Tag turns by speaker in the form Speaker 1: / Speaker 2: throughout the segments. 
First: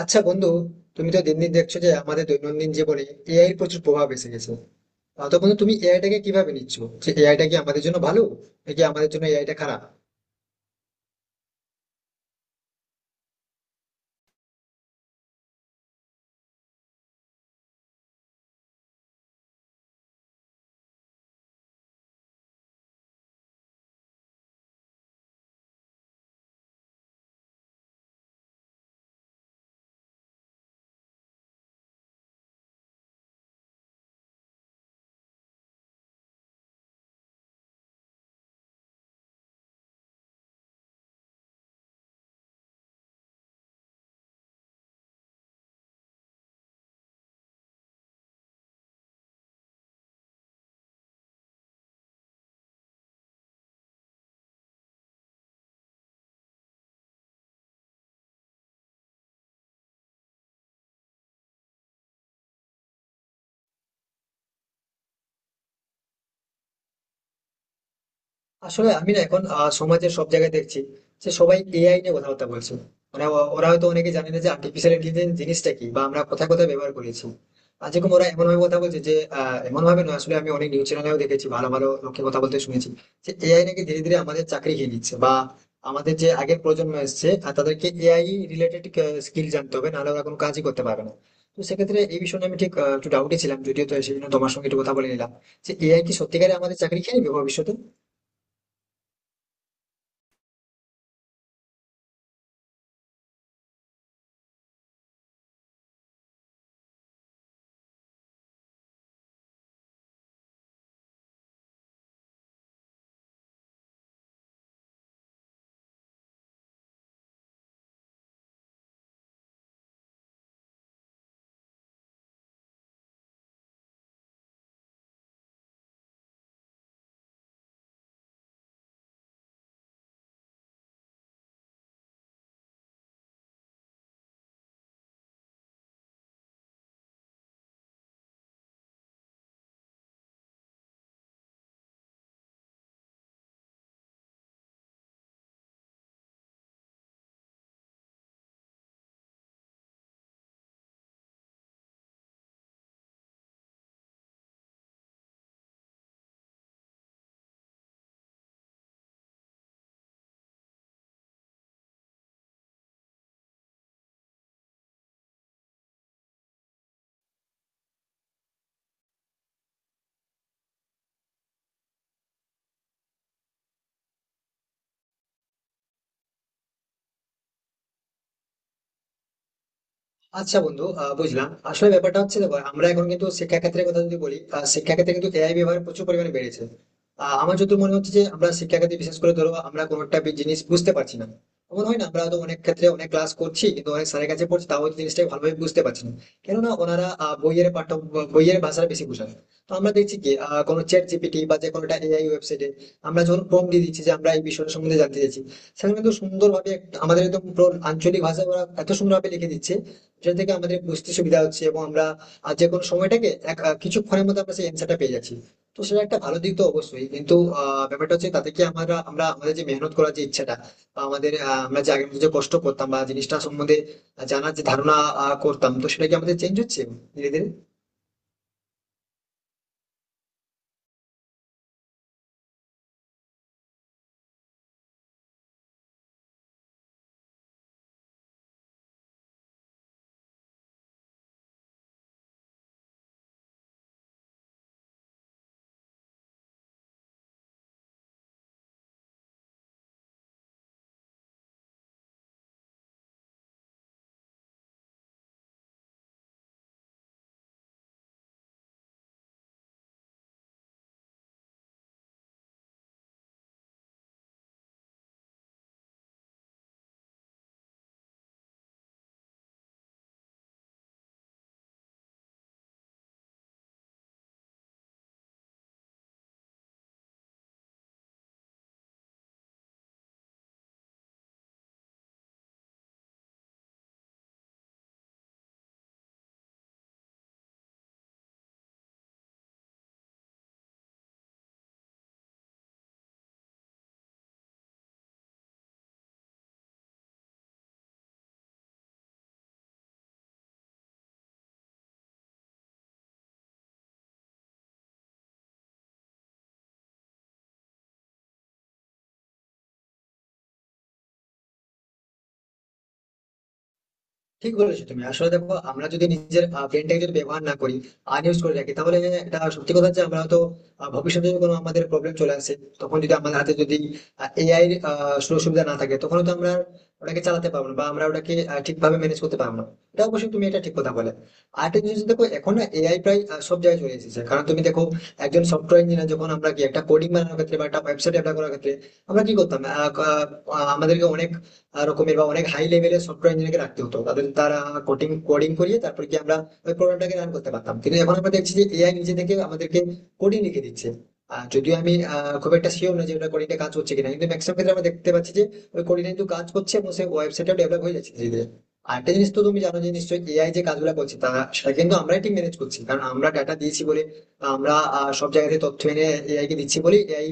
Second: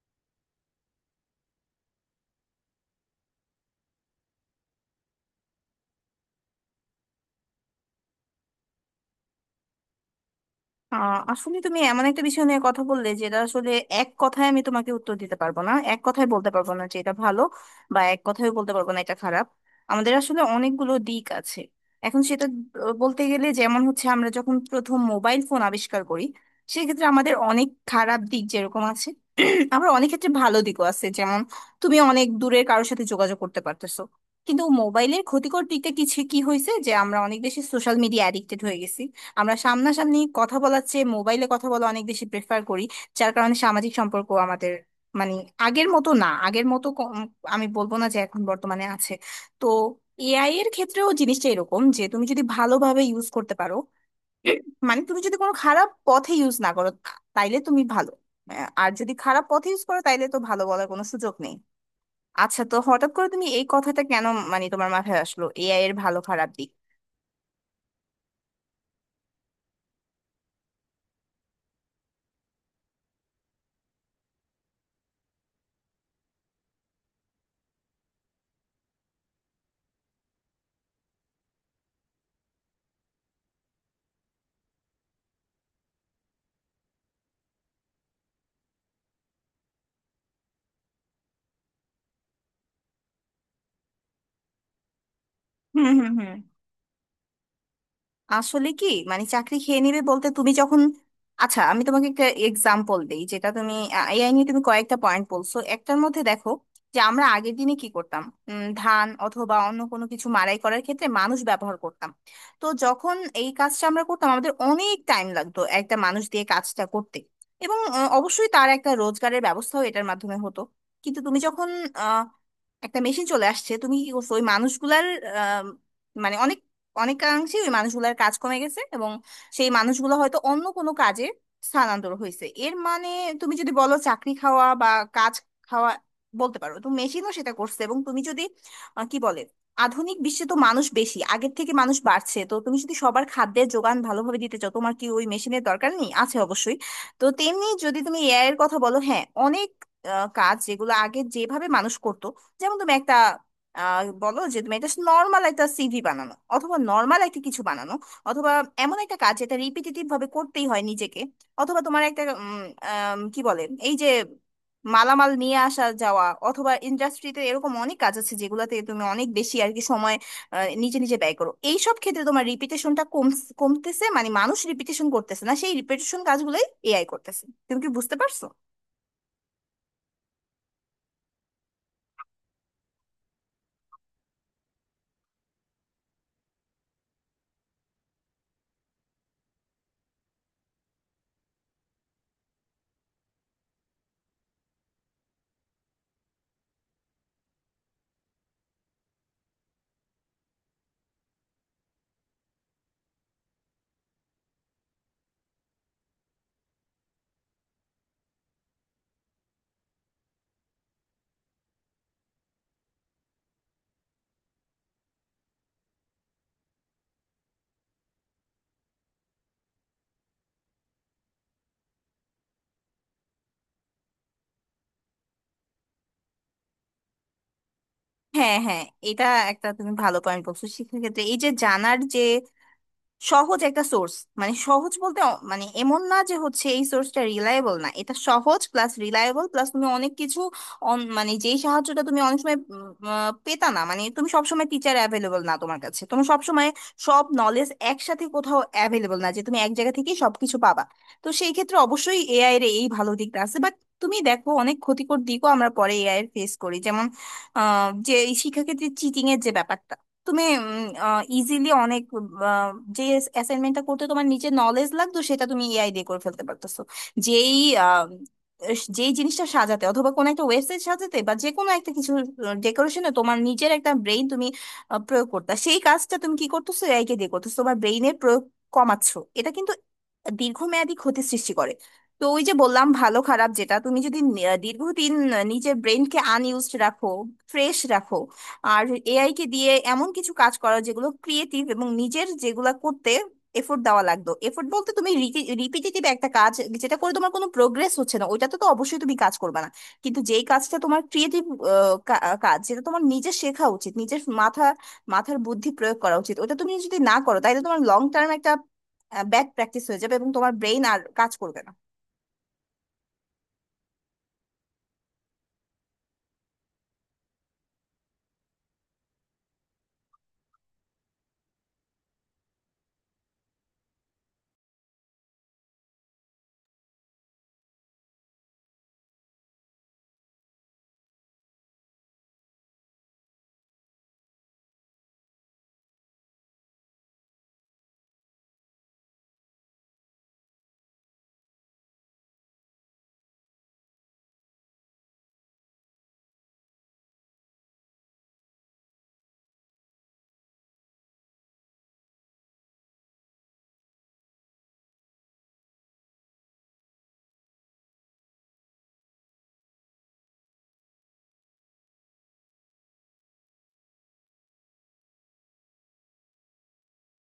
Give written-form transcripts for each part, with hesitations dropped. Speaker 1: আচ্ছা বন্ধু, তুমি তো দিন দিন দেখছো যে আমাদের দৈনন্দিন জীবনে এআই এর প্রচুর প্রভাব এসে গেছে। তো বন্ধু, তুমি এআইটাকে কিভাবে নিচ্ছো? যে এআইটা কি আমাদের জন্য ভালো, নাকি আমাদের জন্য এআইটা খারাপ?
Speaker 2: আহ আসলে তুমি এমন একটা বিষয় নিয়ে কথা বললে যেটা আসলে এক কথায় আমি তোমাকে উত্তর দিতে পারবো না, এক কথায় বলতে পারবো না যে এটা ভালো বা এক কথায় বলতে পারবো না এটা খারাপ। আমাদের আসলে অনেকগুলো দিক আছে। এখন সেটা বলতে গেলে যেমন হচ্ছে আমরা যখন প্রথম মোবাইল ফোন আবিষ্কার করি, সেক্ষেত্রে আমাদের অনেক খারাপ দিক যেরকম আছে, আবার অনেক ক্ষেত্রে ভালো দিকও আছে। যেমন তুমি অনেক দূরের কারোর সাথে যোগাযোগ করতে পারতেছো, কিন্তু মোবাইলের ক্ষতিকর দিকটা কিছু কি হয়েছে যে আমরা অনেক বেশি সোশ্যাল মিডিয়া অ্যাডিক্টেড হয়ে গেছি। আমরা সামনাসামনি কথা বলার চেয়ে মোবাইলে কথা বলা অনেক বেশি প্রেফার করি, যার কারণে সামাজিক সম্পর্ক আমাদের মানে আগের মতো না, আগের মতো আমি বলবো না যে এখন বর্তমানে আছে। তো এআই এর ক্ষেত্রেও জিনিসটা এরকম যে তুমি যদি ভালোভাবে ইউজ করতে পারো, মানে তুমি যদি কোনো খারাপ পথে ইউজ না করো তাইলে তুমি ভালো। আর যদি খারাপ পথে ইউজ করো তাইলে তো ভালো বলার কোনো সুযোগ নেই। আচ্ছা, তো হঠাৎ করে তুমি এই কথাটা কেন, মানে তোমার মাথায় আসলো এআই এর ভালো খারাপ দিক?
Speaker 1: আসলে আমি না এখন সমাজে সব জায়গায় দেখছি যে সবাই এআই নিয়ে কথাবার্তা বলছে। মানে ওরা হয়তো অনেকে জানে না যে আর্টিফিশিয়াল ইন্টেলিজেন্স জিনিসটা কি, বা আমরা কোথায় কোথায় ব্যবহার করেছি। আর যেরকম ওরা এমন ভাবে কথা বলছে যে এমন ভাবে নয়, আসলে আমি অনেক নিউজ চ্যানেলেও দেখেছি, ভালো ভালো লোকে কথা বলতে শুনেছি যে এআই নাকি ধীরে ধীরে আমাদের চাকরি খেয়ে নিচ্ছে, বা আমাদের যে আগের প্রজন্ম এসেছে আর তাদেরকে এআই রিলেটেড স্কিল জানতে হবে, নাহলে ওরা কোনো কাজই করতে পারবে না। তো সেক্ষেত্রে এই বিষয়ে আমি ঠিক একটু ডাউটে ছিলাম, যদিও তো সেজন্য তোমার সঙ্গে একটু কথা বলে নিলাম যে
Speaker 2: হুম,
Speaker 1: এআই
Speaker 2: হুম,
Speaker 1: কি
Speaker 2: হুম।
Speaker 1: সত্যিকারে আমাদের চাকরি খেয়ে নেবে ভবিষ্যতে?
Speaker 2: আসলে কি, মানে চাকরি খেয়ে নেবে বলতে তুমি যখন, আচ্ছা আমি তোমাকে একটা এক্সাম্পল দেই, যেটা তুমি এআই নিয়ে তুমি কয়েকটা পয়েন্ট বলছো, একটার মধ্যে দেখো যে আমরা আগের দিনে কি করতাম। ধান অথবা অন্য কোনো কিছু মাড়াই করার ক্ষেত্রে মানুষ ব্যবহার করতাম। তো যখন এই কাজটা আমরা করতাম আমাদের অনেক টাইম লাগতো একটা মানুষ দিয়ে কাজটা করতে, এবং অবশ্যই তার একটা রোজগারের ব্যবস্থাও এটার মাধ্যমে হতো। কিন্তু তুমি যখন আ, একটা মেশিন চলে আসছে তুমি কি করছো ওই মানুষগুলার, আ, মানে অনেকাংশে ওই মানুষগুলোর কাজ কমে গেছে এবং সেই মানুষগুলো হয়তো অন্য কোনো কাজে স্থানান্তর হয়েছে। এর মানে তুমি যদি বলো চাকরি খাওয়া বা কাজ খাওয়া বলতে পারো, তো মেশিনও সেটা করছে। এবং তুমি যদি আহ, কি বলে আধুনিক বিশ্বে তো মানুষ বেশি, আগের থেকে মানুষ বাড়ছে, তো তুমি যদি সবার খাদ্যের যোগান ভালোভাবে দিতে চাও তোমার কি ওই মেশিনের দরকার নেই? আছে অবশ্যই। তো তেমনি যদি তুমি এআই এর কথা বলো, হ্যাঁ অনেক কাজ যেগুলো আগে যেভাবে মানুষ করতো, যেমন তুমি একটা বলো যে তুমি এটা নর্মাল একটা সিভি বানানো অথবা নর্মাল একটা কিছু বানানো, অথবা এমন একটা কাজ যেটা রিপিটেটিভ ভাবে করতেই হয় নিজেকে, অথবা তোমার একটা উম, আম, কি বলে এই যে মালামাল নিয়ে আসা যাওয়া, অথবা ইন্ডাস্ট্রিতে এরকম অনেক কাজ আছে যেগুলোতে তুমি অনেক বেশি আর কি সময় নিজে নিজে ব্যয় করো, এইসব ক্ষেত্রে তোমার রিপিটেশনটা কমতেছে, মানে মানুষ রিপিটেশন করতেছে না, সেই রিপিটেশন কাজগুলোই এআই করতেছে। তুমি কি বুঝতে পারছো?
Speaker 1: আচ্ছা বন্ধু, বুঝলাম। আসলে ব্যাপারটা হচ্ছে, দেখো আমরা এখন কিন্তু শিক্ষাক্ষেত্রের কথা যদি বলি, শিক্ষাক্ষেত্রে কিন্তু এআই ব্যবহার প্রচুর পরিমাণে বেড়েছে। আমার যত মনে হচ্ছে যে আমরা শিক্ষাক্ষেত্রে, বিশেষ করে ধরো আমরা কোনো একটা জিনিস বুঝতে পারছি না, এমন হয় না? আমরা হয়তো অনেক ক্ষেত্রে অনেক ক্লাস করছি, কিন্তু অনেক স্যারের কাছে পড়ছি, তাও হয়তো জিনিসটা ভালোভাবে বুঝতে পারছি না, কেননা ওনারা বইয়ের পাঠ্য বইয়ের ভাষাটা বেশি বোঝান। তো আমরা দেখছি কি কোনো চ্যাট জিপিটি বা যে কোনো একটা এআই ওয়েবসাইটে আমরা যখন প্রম্পট দিয়ে দিচ্ছি যে আমরা এই বিষয়টা সম্বন্ধে জানতে চাইছি, সেখানে কিন্তু সুন্দরভাবে আমাদের একদম পুরো আঞ্চলিক ভাষায় ওরা এত সুন্দরভাবে লিখে দিচ্ছে, যেটা থেকে আমাদের বুঝতে সুবিধা হচ্ছে, এবং আমরা যে কোনো সময়টাকে এক কিছুক্ষণের মধ্যে আমরা সেই অ্যান্সারটা পেয়ে যাচ্ছি। তো সেটা একটা ভালো দিক তো অবশ্যই, কিন্তু ব্যাপারটা হচ্ছে, তাতে কি আমরা আমরা আমাদের যে মেহনত করার যে ইচ্ছাটা, বা আমাদের আমরা যে আগের মধ্যে যে কষ্ট করতাম, বা জিনিসটা সম্বন্ধে জানার যে ধারণা করতাম, তো সেটা কি আমাদের চেঞ্জ হচ্ছে ধীরে ধীরে?
Speaker 2: হ্যাঁ, হ্যাঁ। এটা একটা তুমি ভালো পয়েন্ট বলছো। সেক্ষেত্রে এই যে জানার যে সহজ একটা সোর্স, মানে সহজ বলতে মানে এমন না যে হচ্ছে এই সোর্সটা রিলায়েবল না, এটা সহজ প্লাস রিলায়েবল প্লাস তুমি অনেক কিছু মানে যেই সাহায্যটা তুমি অনেক সময় পেতা না, মানে তুমি সবসময় টিচার অ্যাভেলেবল না তোমার কাছে, তোমার সবসময় সব নলেজ একসাথে কোথাও অ্যাভেলেবল না যে তুমি এক জায়গা থেকেই সবকিছু পাবা। তো সেই ক্ষেত্রে অবশ্যই এআই এর এই ভালো দিকটা আছে, বাট তুমি দেখো অনেক ক্ষতিকর দিকও আমরা পরে এআই এর ফেস করি, যেমন যে এই শিক্ষাক্ষেত্রে চিটিং এর যে ব্যাপারটা, তুমি ইজিলি অনেক আহ, যে অ্যাসাইনমেন্টটা করতে তোমার নিচে নলেজ লাগতো সেটা তুমি এআই দিয়ে করে ফেলতে পারতেছো। যেই আহ, যেই জিনিসটা সাজাতে, অথবা কোনো একটা ওয়েবসাইট সাজাতে, বা যে কোনো একটা কিছু ডেকোরেশনে তোমার নিজের একটা ব্রেইন তুমি প্রয়োগ করতে, সেই কাজটা তুমি কি করতেছো, এআই কে দিয়ে করতেছো, তোমার ব্রেইনের প্রয়োগ কমাচ্ছো। এটা কিন্তু দীর্ঘমেয়াদী ক্ষতি সৃষ্টি করে। তো ওই যে বললাম ভালো খারাপ, যেটা তুমি যদি দীর্ঘদিন নিজের ব্রেইনকে আনইউজড রাখো, ফ্রেশ রাখো, আর এআই কে দিয়ে এমন কিছু কাজ করা যেগুলো ক্রিয়েটিভ এবং নিজের যেগুলা করতে এফোর্ট দেওয়া লাগতো, এফোর্ট বলতে তুমি রিপিটেটিভ একটা কাজ যেটা করে তোমার কোনো প্রোগ্রেস হচ্ছে না ওইটাতে তো অবশ্যই তুমি কাজ করবে না, কিন্তু যেই কাজটা তোমার ক্রিয়েটিভ কাজ, যেটা তোমার নিজে শেখা উচিত, নিজের মাথার বুদ্ধি প্রয়োগ করা উচিত, ওটা তুমি যদি না করো তাহলে তোমার লং টার্ম একটা ব্যাড প্র্যাকটিস হয়ে যাবে এবং তোমার ব্রেইন আর কাজ করবে না।
Speaker 1: ঠিক বলেছো তুমি। আসলে দেখো, আমরা যদি নিজের ব্রেনটাকে যদি ব্যবহার না করি, আনইউজ করে রাখি, তাহলে এটা সত্যি কথা যে আমরা হয়তো ভবিষ্যতে যদি কোনো আমাদের প্রবলেম চলে আসে, তখন যদি আমাদের হাতে যদি এআই এর সুযোগ সুবিধা না থাকে, তখন তো আমরা ওটাকে চালাতে পারবো না, বা আমরা ওটাকে ঠিকভাবে ম্যানেজ করতে পারবো না। এটা অবশ্যই, তুমি এটা ঠিক কথা বলে। আর একটা জিনিস দেখো, এখন না এআই প্রায় সব জায়গায় চলে এসেছে। কারণ তুমি দেখো, একজন সফটওয়্যার ইঞ্জিনিয়ার যখন আমরা কি একটা কোডিং বানানোর ক্ষেত্রে বা একটা ওয়েবসাইট ডেভেলপ করার ক্ষেত্রে আমরা কি করতাম, আহ, আহ, আমাদেরকে অনেক রকমের বা অনেক হাই লেভেলের সফটওয়্যার ইঞ্জিনিয়ারকে রাখতে হতো, তাদের তারা কোডিং কোডিং করিয়ে তারপর কি আমরা ওই প্রোগ্রামটাকে রান করতে পারতাম। কিন্তু এখন আমরা দেখছি যে এআই নিজে থেকে আমাদেরকে কোডিং লিখে দিচ্ছে। আর যদিও আমি খুব একটা শিওর না যে ওটা কোডিংটা কাজ হচ্ছে কিনা, কিন্তু ম্যাক্সিমাম ক্ষেত্রে আমরা দেখতে পাচ্ছি যে ওই কোডিংটা কিন্তু কাজ করছে, এবং সেই ওয়েবসাইটটা ডেভেলপ হয়ে যাচ্ছে ধীরে ধীরে। আর একটা জিনিস তো তুমি জানো যে নিশ্চয়ই এআই যে কাজগুলো করছে তা সেটা কিন্তু আমরাই ঠিক ম্যানেজ করছি, কারণ আমরা ডাটা দিয়েছি বলে, আমরা সব জায়গা থেকে তথ্য এনে এআই কে দিচ্ছি বলেই এআই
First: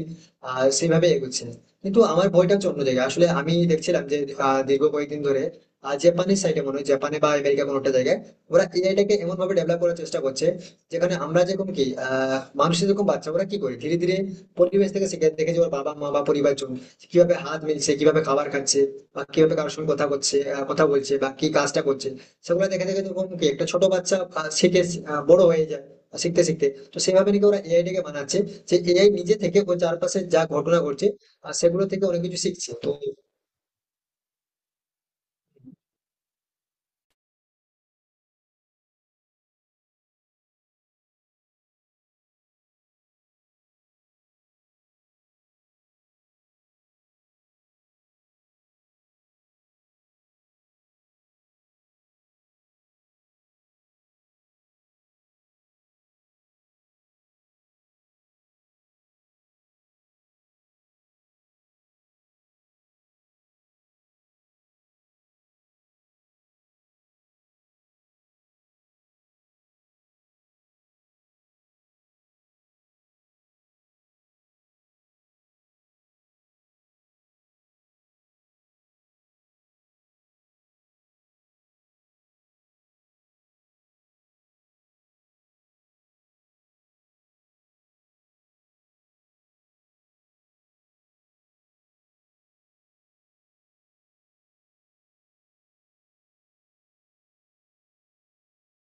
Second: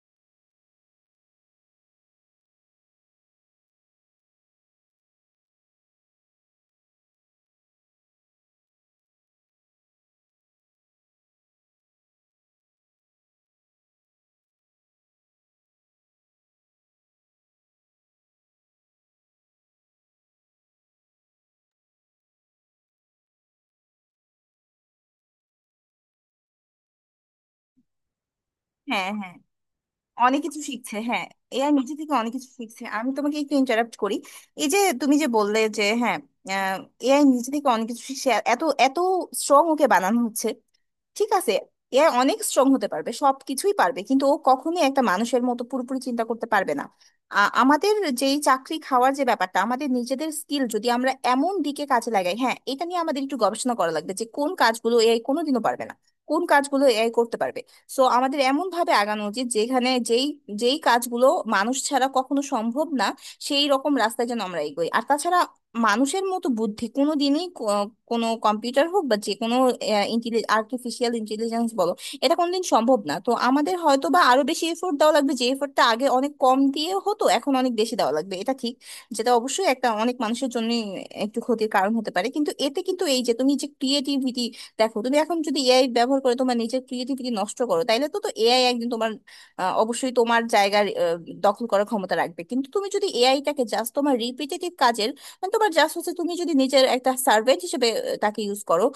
Speaker 1: সেইভাবে এগোচ্ছে। কিন্তু আমার ভয়টা হচ্ছে অন্য জায়গায়। আসলে আমি দেখছিলাম যে দীর্ঘ কয়েকদিন ধরে জাপানের সাইডে মনে হয়, জাপানে বা আমেরিকা কোনো একটা জায়গায় ওরা এআইটাকে এমন ভাবে ডেভেলপ করার চেষ্টা করছে যেখানে আমরা যেরকম কি মানুষের যেরকম বাচ্চা ওরা কি করে, ধীরে ধীরে পরিবেশ থেকে শিখে, দেখে যে ওর বাবা মা বা পরিবার জন কিভাবে হাত মিলছে, কিভাবে খাবার খাচ্ছে, বা কিভাবে কারোর সঙ্গে কথা করছে, কথা বলছে বা কি কাজটা করছে, সেগুলো দেখে দেখে যেরকম কি একটা ছোট বাচ্চা শিখে বড় হয়ে যায় শিখতে শিখতে, তো সেভাবে নাকি ওরা এআইটাকে বানাচ্ছে, যে
Speaker 2: হ্যাঁ,
Speaker 1: এআই
Speaker 2: হ্যাঁ,
Speaker 1: নিজে থেকে ওর চারপাশে
Speaker 2: অনেক
Speaker 1: যা
Speaker 2: কিছু
Speaker 1: ঘটনা
Speaker 2: শিখছে,
Speaker 1: ঘটছে
Speaker 2: হ্যাঁ
Speaker 1: আর
Speaker 2: এআই
Speaker 1: সেগুলো
Speaker 2: নিজে
Speaker 1: থেকে
Speaker 2: থেকে
Speaker 1: অনেক
Speaker 2: অনেক
Speaker 1: কিছু
Speaker 2: কিছু
Speaker 1: শিখছি।
Speaker 2: শিখছে।
Speaker 1: তো
Speaker 2: আমি তোমাকে একটু ইন্টারাপ্ট করি। এই যে তুমি যে বললে যে হ্যাঁ এআই নিজে থেকে অনেক কিছু শিখছে, এত এত স্ট্রং ওকে বানানো হচ্ছে, ঠিক আছে, এ অনেক স্ট্রং হতে পারবে, সবকিছুই পারবে, কিন্তু ও কখনোই একটা মানুষের মতো পুরোপুরি চিন্তা করতে পারবে না। আমাদের যেই চাকরি খাওয়ার যে ব্যাপারটা, আমাদের নিজেদের স্কিল যদি আমরা এমন দিকে কাজে লাগাই, হ্যাঁ এটা নিয়ে আমাদের একটু গবেষণা করা লাগবে যে কোন কাজগুলো এআই কোনোদিনও পারবে না, কোন কাজগুলো এআই করতে পারবে। সো আমাদের এমন ভাবে আগানো উচিত যেখানে যেই যেই কাজগুলো মানুষ ছাড়া কখনো সম্ভব না সেই রকম রাস্তায় যেন আমরা এগোই। আর তাছাড়া মানুষের মতো বুদ্ধি কোনো দিনই কোনো কম্পিউটার হোক বা যে কোনো আর্টিফিশিয়াল ইন্টেলিজেন্স বলো, এটা কোনোদিন সম্ভব না। তো আমাদের হয়তো বা আরো বেশি এফোর্ট দেওয়া লাগবে, যে এফোর্টটা আগে অনেক কম দিয়ে হতো এখন অনেক বেশি দেওয়া লাগবে, এটা ঠিক। যেটা অবশ্যই একটা অনেক মানুষের জন্য একটু ক্ষতির কারণ হতে পারে, কিন্তু এতে কিন্তু এই যে তুমি যে ক্রিয়েটিভিটি, দেখো তুমি এখন যদি এআই ব্যবহার করে তোমার নিজের ক্রিয়েটিভিটি নষ্ট করো তাইলে তো তো এআই একদিন তোমার অবশ্যই তোমার জায়গার দখল করার ক্ষমতা রাখবে। কিন্তু তুমি যদি এআইটাকে জাস্ট তোমার রিপিটেটিভ কাজের মানে তোমার জাস্ট হচ্ছে, তুমি যদি নিজের একটা সার্ভেন্ট হিসেবে তাকে ইউজ করো,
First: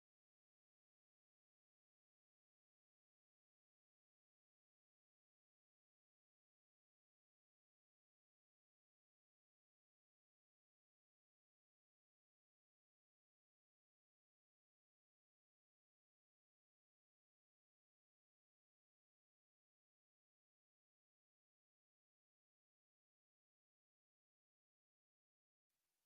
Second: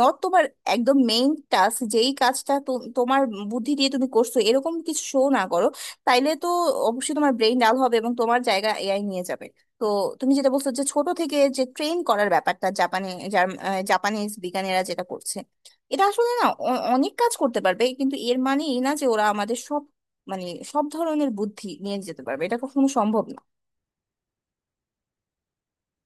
Speaker 2: নট তোমার একদম মেইন টাস্ক, যেই কাজটা তোমার বুদ্ধি দিয়ে তুমি করছো এরকম কিছু শো না করো, তাইলে তো অবশ্যই তোমার ব্রেইন ডাল হবে এবং তোমার জায়গা এআই নিয়ে যাবে। তো তুমি যেটা বলছো যে ছোট থেকে যে ট্রেন করার ব্যাপারটা জাপানে, জাপানিজ বিজ্ঞানীরা যেটা করছে, এটা আসলে না অনেক কাজ করতে পারবে, কিন্তু এর মানে এই না যে ওরা আমাদের সব, মানে সব ধরনের বুদ্ধি নিয়ে যেতে পারবে, এটা কখনো সম্ভব না।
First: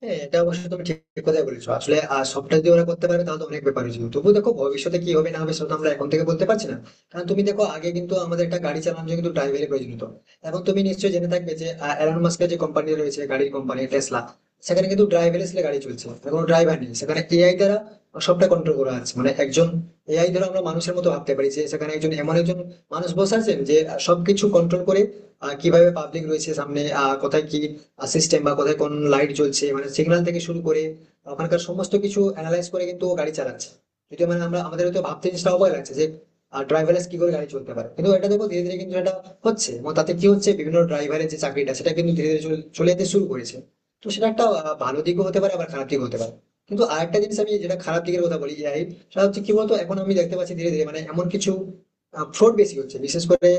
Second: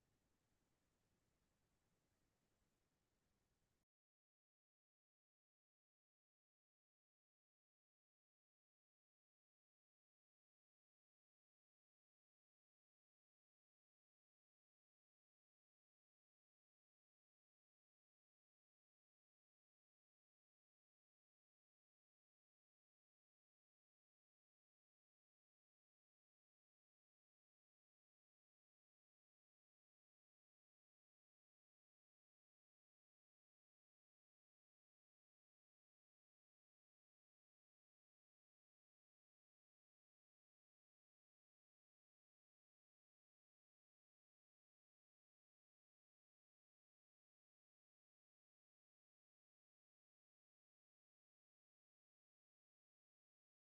Speaker 1: হ্যাঁ, এটা অবশ্যই তুমি ঠিক কথাই বলেছো। আসলে সবটা যদি ওরা করতে পারবে তাহলে তো অনেক ব্যাপার হয়েছিল, তবু দেখো ভবিষ্যতে কি হবে না হবে সেটা তো আমরা এখন থেকে বলতে পারছি না। কারণ তুমি দেখো, আগে কিন্তু আমাদের একটা গাড়ি চালানোর জন্য কিন্তু ড্রাইভারের প্রয়োজন হতো, এবং তুমি নিশ্চয়ই জেনে থাকবে যে এলন মাস্কের যে কোম্পানি রয়েছে, গাড়ির কোম্পানি টেসলা, সেখানে কিন্তু ড্রাইভার আসলে গাড়ি চলছে মানে কোনো ড্রাইভার নেই, সেখানে এআই দ্বারা সবটা কন্ট্রোল করা আছে। মানে একজন এআই দ্বারা আমরা মানুষের মতো ভাবতে পারি যে সেখানে একজন এমন একজন মানুষ বসে আছেন যে সবকিছু কন্ট্রোল করে, কিভাবে পাবলিক রয়েছে সামনে, কোথায় কি সিস্টেম বা কোথায় কোন লাইট জ্বলছে, মানে সিগন্যাল থেকে শুরু করে ওখানকার সমস্ত কিছু অ্যানালাইজ করে কিন্তু ও গাড়ি চালাচ্ছে। যদিও মানে আমরা আমাদের হয়তো ভাবতে জিনিসটা অবাক লাগছে যে ড্রাইভারলেস কি করে গাড়ি চলতে পারে, কিন্তু এটা দেখো ধীরে ধীরে কিন্তু এটা হচ্ছে। এবং তাতে কি হচ্ছে, বিভিন্ন ড্রাইভারের যে চাকরিটা সেটা কিন্তু ধীরে ধীরে চলে যেতে শুরু করেছে। তো সেটা একটা ভালো দিকও হতে পারে আবার খারাপ দিকও হতে পারে। কিন্তু আরেকটা জিনিস আমি যেটা খারাপ দিকের কথা বলি এআই, সেটা হচ্ছে কি বলতো, এখন আমি দেখতে পাচ্ছি ধীরে ধীরে মানে এমন কিছু ফ্রড বেশি হচ্ছে। বিশেষ করে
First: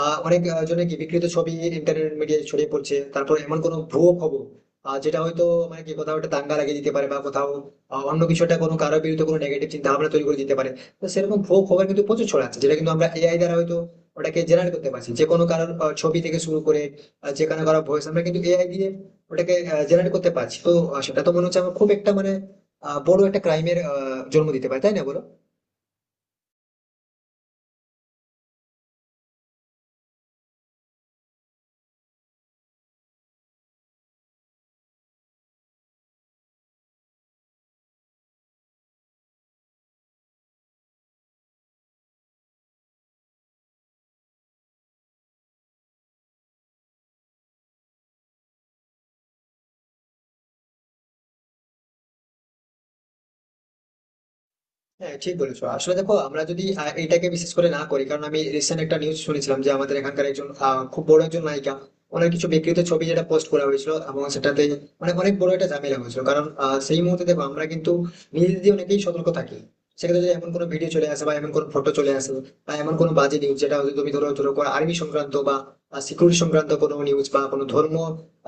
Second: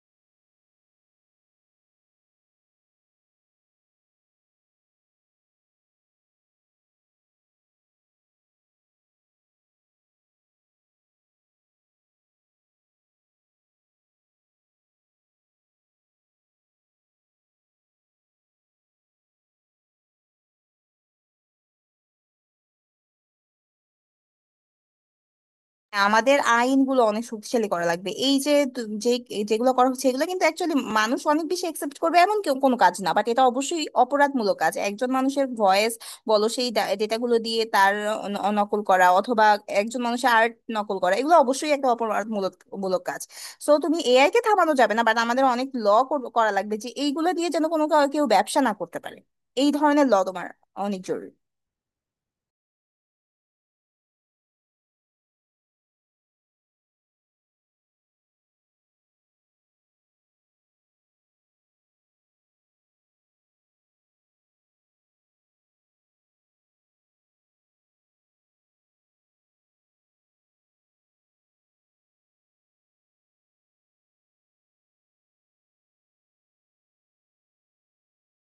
Speaker 1: অনেক জনের কি বিকৃত ছবি ইন্টারনেট মিডিয়ায় ছড়িয়ে পড়ছে, তারপর এমন কোনো ভুয়ো খবর যেটা হয়তো মানে কি কোথাও একটা দাঙ্গা লাগিয়ে দিতে পারে, বা কোথাও অন্য কিছু একটা কোনো কারোর বিরুদ্ধে কোনো নেগেটিভ চিন্তা ভাবনা তৈরি করে দিতে পারে। তো সেরকম ভুয়ো খবর কিন্তু প্রচুর ছড়াচ্ছে, যেটা কিন্তু আমরা এআই দ্বারা হয়তো ওটাকে জেনারেট করতে পারছি, যে কোনো কারোর ছবি থেকে শুরু করে যে কোনো কারোর ভয়েস আমরা কিন্তু এআই দিয়ে ওটাকে জেনারেট করতে পারছি। তো সেটা তো মনে হচ্ছে আমার খুব একটা মানে বড় একটা ক্রাইমের জন্ম দিতে পারে, তাই না বলো?
Speaker 2: হ্যাঁ, আমাদের আইনগুলো অনেক শক্তিশালী করা লাগবে। এই যে যে যেগুলো করা হচ্ছে, এগুলো কিন্তু অ্যাকচুয়ালি মানুষ অনেক বেশি একসেপ্ট করবে এমন কোনো কাজ না, বাট এটা অবশ্যই অপরাধমূলক কাজ। একজন মানুষের ভয়েস বলো, সেই ডেটাগুলো দিয়ে তার নকল করা, অথবা একজন মানুষের আর্ট নকল করা, এগুলো অবশ্যই একটা মূলক কাজ। সো তুমি এআই কে থামানো যাবে না, বাট আমাদের অনেক ল করা লাগবে যে এইগুলো দিয়ে যেন কেউ ব্যবসা না করতে পারে। এই ধরনের ল তোমার অনেক জরুরি।
Speaker 1: হ্যাঁ ঠিক বলেছো। আসলে দেখো, আমরা যদি এটাকে বিশেষ করে না করি, কারণ আমি রিসেন্ট একটা নিউজ শুনেছিলাম যে আমাদের এখানকার একজন খুব বড় একজন নায়িকা, ওনার কিছু বিকৃত ছবি যেটা পোস্ট করা হয়েছিল, এবং সেটাতে মানে অনেক বড় একটা ঝামেলা হয়েছিল। কারণ সেই মুহূর্তে দেখো আমরা কিন্তু নিজেদের দিয়ে অনেকেই সতর্ক থাকি। সেক্ষেত্রে যদি এমন কোনো ভিডিও চলে আসে, বা এমন কোনো ফটো চলে আসে, বা এমন কোনো বাজে নিউজ, যেটা হয়তো তুমি ধরো ধরো কোনো আর্মি সংক্রান্ত বা সিকিউরিটি সংক্রান্ত কোনো নিউজ বা কোনো ধর্ম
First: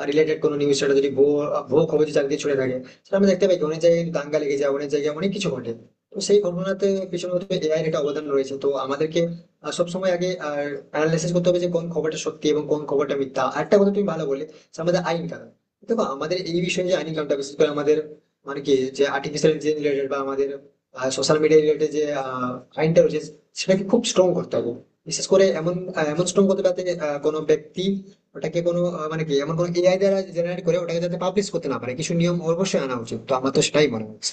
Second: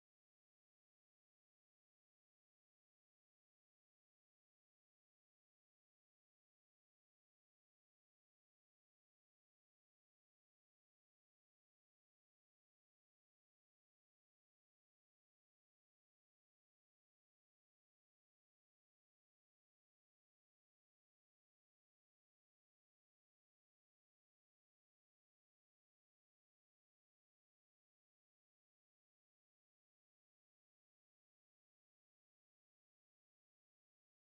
Speaker 1: রিলেটেড কোনো নিউজ, সেটা যদি ভুয়ো ভুয়ো খবর চাকরি ছড়ে থাকে, সেটা আমরা দেখতে পাই কি অনেক জায়গায় কিন্তু দাঙ্গা লেগে যায়, অনেক জায়গায় অনেক কিছু ঘটে। তো সেই ঘটনাতে পিছনে হয়তো এআই এর একটা অবদান রয়েছে। তো আমাদেরকে সবসময় আগে আর অ্যানালাইসিস করতে হবে যে কোন খবরটা সত্যি এবং কোন খবরটা মিথ্যা। আর একটা কথা তুমি ভালো বলে, যে আমাদের আইন কানুন, দেখো আমাদের এই বিষয়ে যে আইন কানুনটা, বিশেষ করে আমাদের মানে কি যে আর্টিফিশিয়াল যে রিলেটেড বা আমাদের সোশ্যাল মিডিয়া রিলেটেড যে আইনটা রয়েছে, সেটাকে খুব স্ট্রং করতে হবে। বিশেষ করে এমন এমন স্ট্রং করতে হবে যাতে কোনো ব্যক্তি ওটাকে কোনো মানে কি এমন কোনো এআই দ্বারা জেনারেট করে ওটাকে যাতে পাবলিশ করতে না পারে। কিছু নিয়ম অবশ্যই আনা উচিত, তো আমার তো সেটাই মনে হচ্ছে।